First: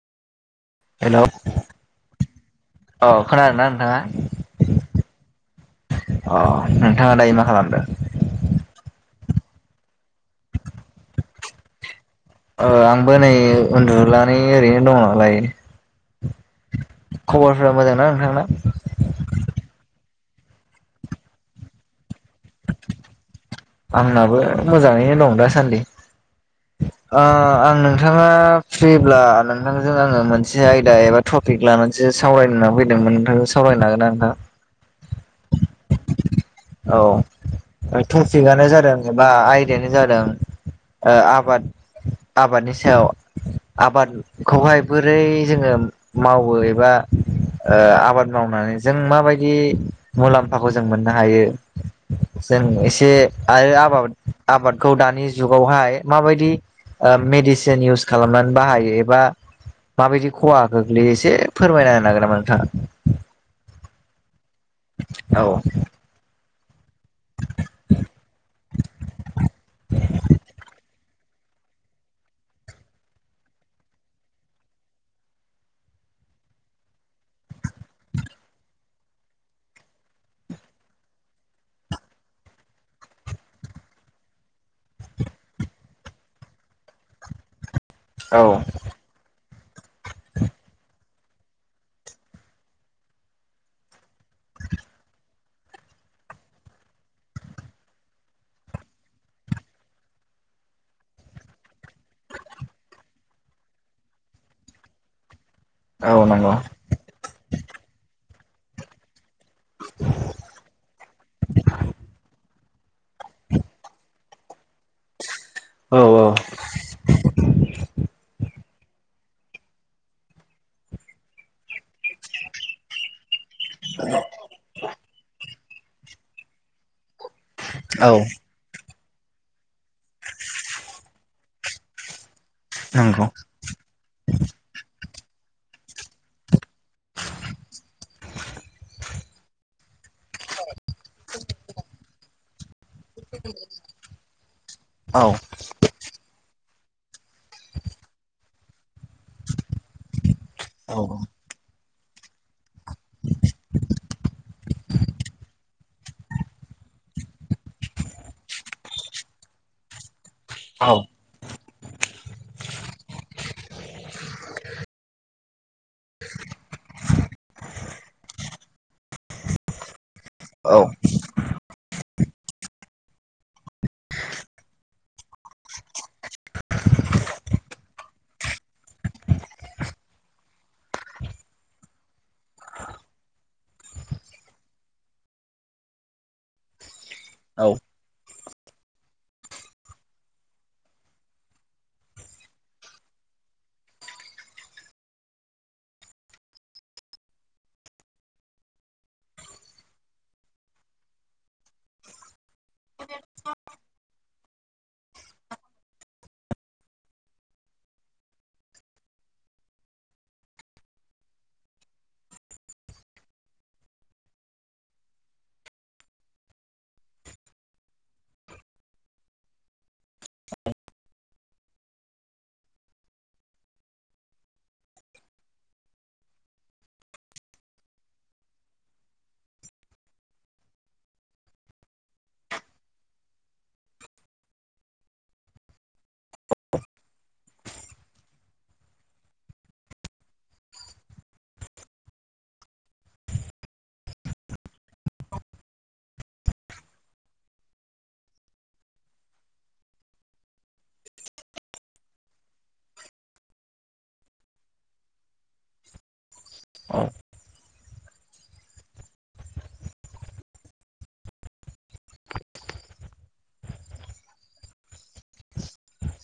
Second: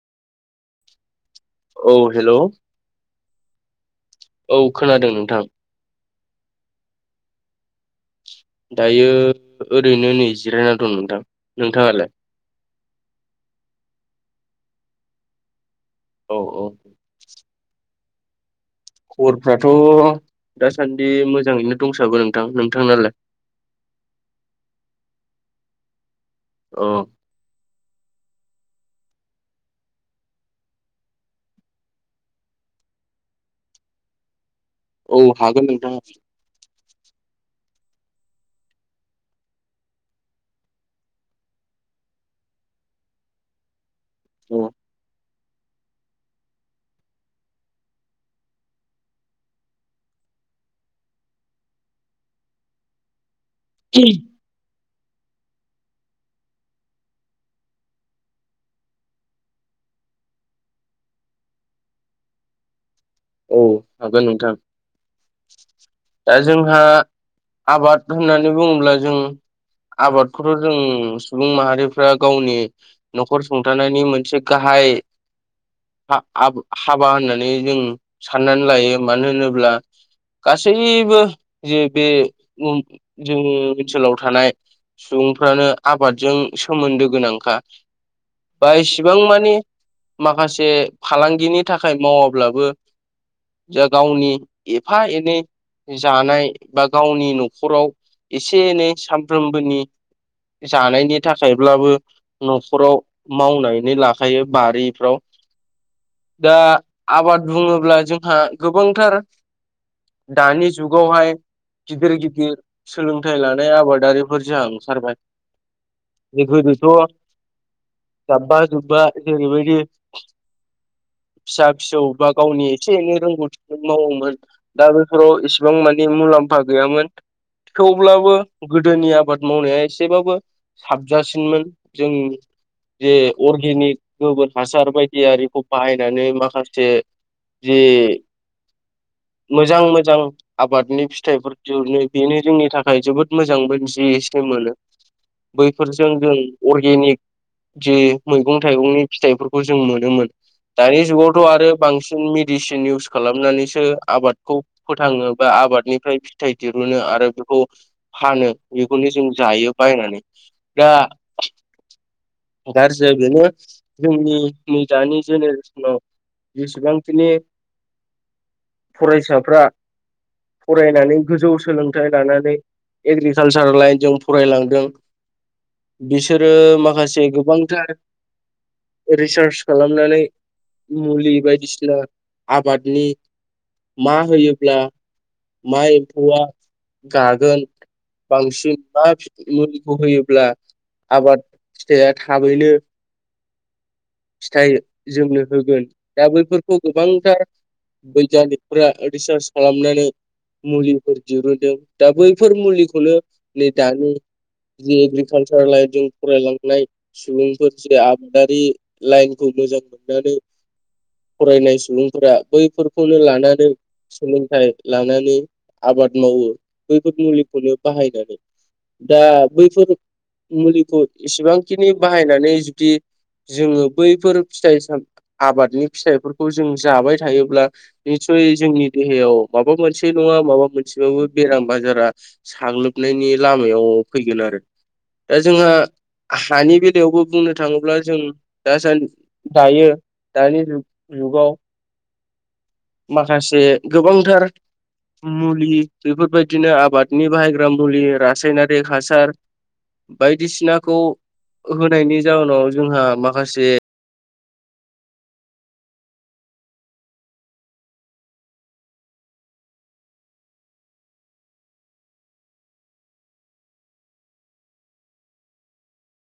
Hello औ hello औ खोनादों ना नोंथाङा? औ खोनादों नोंथां। अ नोंथाङा दायो मा खालामदों? दायो ओरैनो नै जिरायना दं। नोंथां नोंथाङालाय? आंबो नै उन्दुनानै ओरैनो दङलाय औ औ [unintelligible] खबरफ्राथ' दासान्दि मोजाङैनो दंसाबो नोंथां। नोंथांनालाय? आंनाबो मोजाङैनो दं दासान्दि अ ओ आं नोंथाङा फ्रिब्ला नोंथांजों आङो मोनसे आयदा एबा टपिक लानानैसो सावरायनो होनना फैदों। नोंथांजों सावरायनो हागोन ना नोंथां? औ हागोन नोंथां औ टपिकनो जादों एबा आयदायानो जादों ओ आबाद आबादनि सायाव औ आबादखौहाय बोरै जोङो मावो एबा ओ आबाद मावनानै जों माबायदि मुलाम्फाखौ जों मोननो हायो। जों एसे आरो आबाद आबाद खौ दानि जुगावहाय माबायदि मेडिसिन इउस खालामनानै बाहायो एबा माबायदि खहा गोख्लैयो एसे फोरमायना होनो हागोन नामा नोंथाङा? औ हागोन नोंथां औ दा जोंहा आबाद होननानै बुङोब्ला जों आबादखौथ' जों सुबुं माहारिफ्रा गावनि न'खर सुंथानायनि मोनसे गाहाय हाबा होननानै जों साननानै लायो मानो होनोब्ला। गासैबो जे बे जोंनि ओनसोलाव थानाय सुबुंफ्रानो आबादजों सोमोन्दो गोनांखा। औ बा एसेबां मानि माखासे। फालांगिनि थाखाय मावाब्लाबो जा गावनि एफा एनै जानाय बा गावनि न'खराव एसे एनै सामफ्रोमबोनि जानायनि थाखायब्लाबो न'खराव मावनानै लाखायो बारिफ्राव औ नंगौ। दा आबाद बुङो जोंहा गोबांथार दानि जुगावहाय गिदिर गिदिर सोलोंथाइ लानाय आबादारिफोर जोहा ओंखारबाय औ गोदोथ' जाबा जुबा। जेरैबायदि फिसा फिसौ बा गावनि एसे एनै रोंगौथि। मावोमोन दा बेफोराव इसेबां मानि मुलाम्फा गैयामोन। औ थेवब्लाबो गोदोनि आबाद मावनाया एसेबाबो साबजासिनमोन। जों नंगौ जे अर्गेनिक गोबोर हासार बायदि। दिआरिखौ बाहायनानै माखासे जे मोजां मोजां आबादनि फिथाइफोर दिहुनो बेनो जोंनि थाखाय थाखाय जोबोद मोजांबो जि एसे मोनो औ बैफोरजों जों अर्गेनिक जे मैगं थाइगंनि। फिथाइफोरखौ जों मोनोमोन औ दानि जुगावथ' आरो बांसिन मि इउस खालामनानैसो आबाद खौ फोथाङो बा आबादनिफ्राय फिथाइ दिहुनो आरो बेखौ फानो बेखौनो जों जायो बायनानै दा औ गाज्रि बेनो जोंनि नै दानि जेनेरेसन आव जेसेबांखिनि फरायसाफ्रा फरायनानै गोजौ सोलों थाइ लानानै एग्रिकालसार लाइनजों फरायलांदों बिसोरो माखासे गोबांथार रिसार्च खालामनानै मुलि बायदिसिना। आबादनि मा होयोब्ला मा एम्फौआ गागोन औ बांसिन मा मुलिखौ होयोब्ला आबाद फिथाइया थाबैनो फिथाइ जोमनो होगोन दा बैफोरखौ गोबांथार बैगानिकफोरा रिसार्च खालामनानै। मुलिफोर दिहुनदों दा बैफोर मुलिखौनो नै दानि। एग्रिकालसार लाइनजों फरायलांनाय सुबुंफोर जे आबादारि लाइनखौ। मोजां मोननानै [inaudible] फरायनाय सुबुंफोरा बैफोरखौनो लानानै। सोलोंथाइ लानानै आबाद मावो बैफोर मुलिखौनो बाहायनानै। दा बैफोर मुलिखौ एसेबांखिनि बाहायनानै जुदि जोङो बैफोर फिथाइ साम आबादनि फिथाइफोरखौ जों जाबाय थायोब्ला निसय जोंनि देहायाव माबा मोनसे नङा माबा मोनसे। एसेबाबो बेराम बाजारा साग्लोबनायनि लामायाव फैगोन आरो। दा जोंहा हानि बेलायावबो बुंनो थाङोब्ला जों दा दायो दानि जुग जुगाव माखासे गोबांथार मुलि बेफोरबायदिनो आबादनि बाहायग्रा मुलि रासायनारि हासार बायदिसिनाखौ होनायनि जाउनाव जोंहा माखासे [inaudible]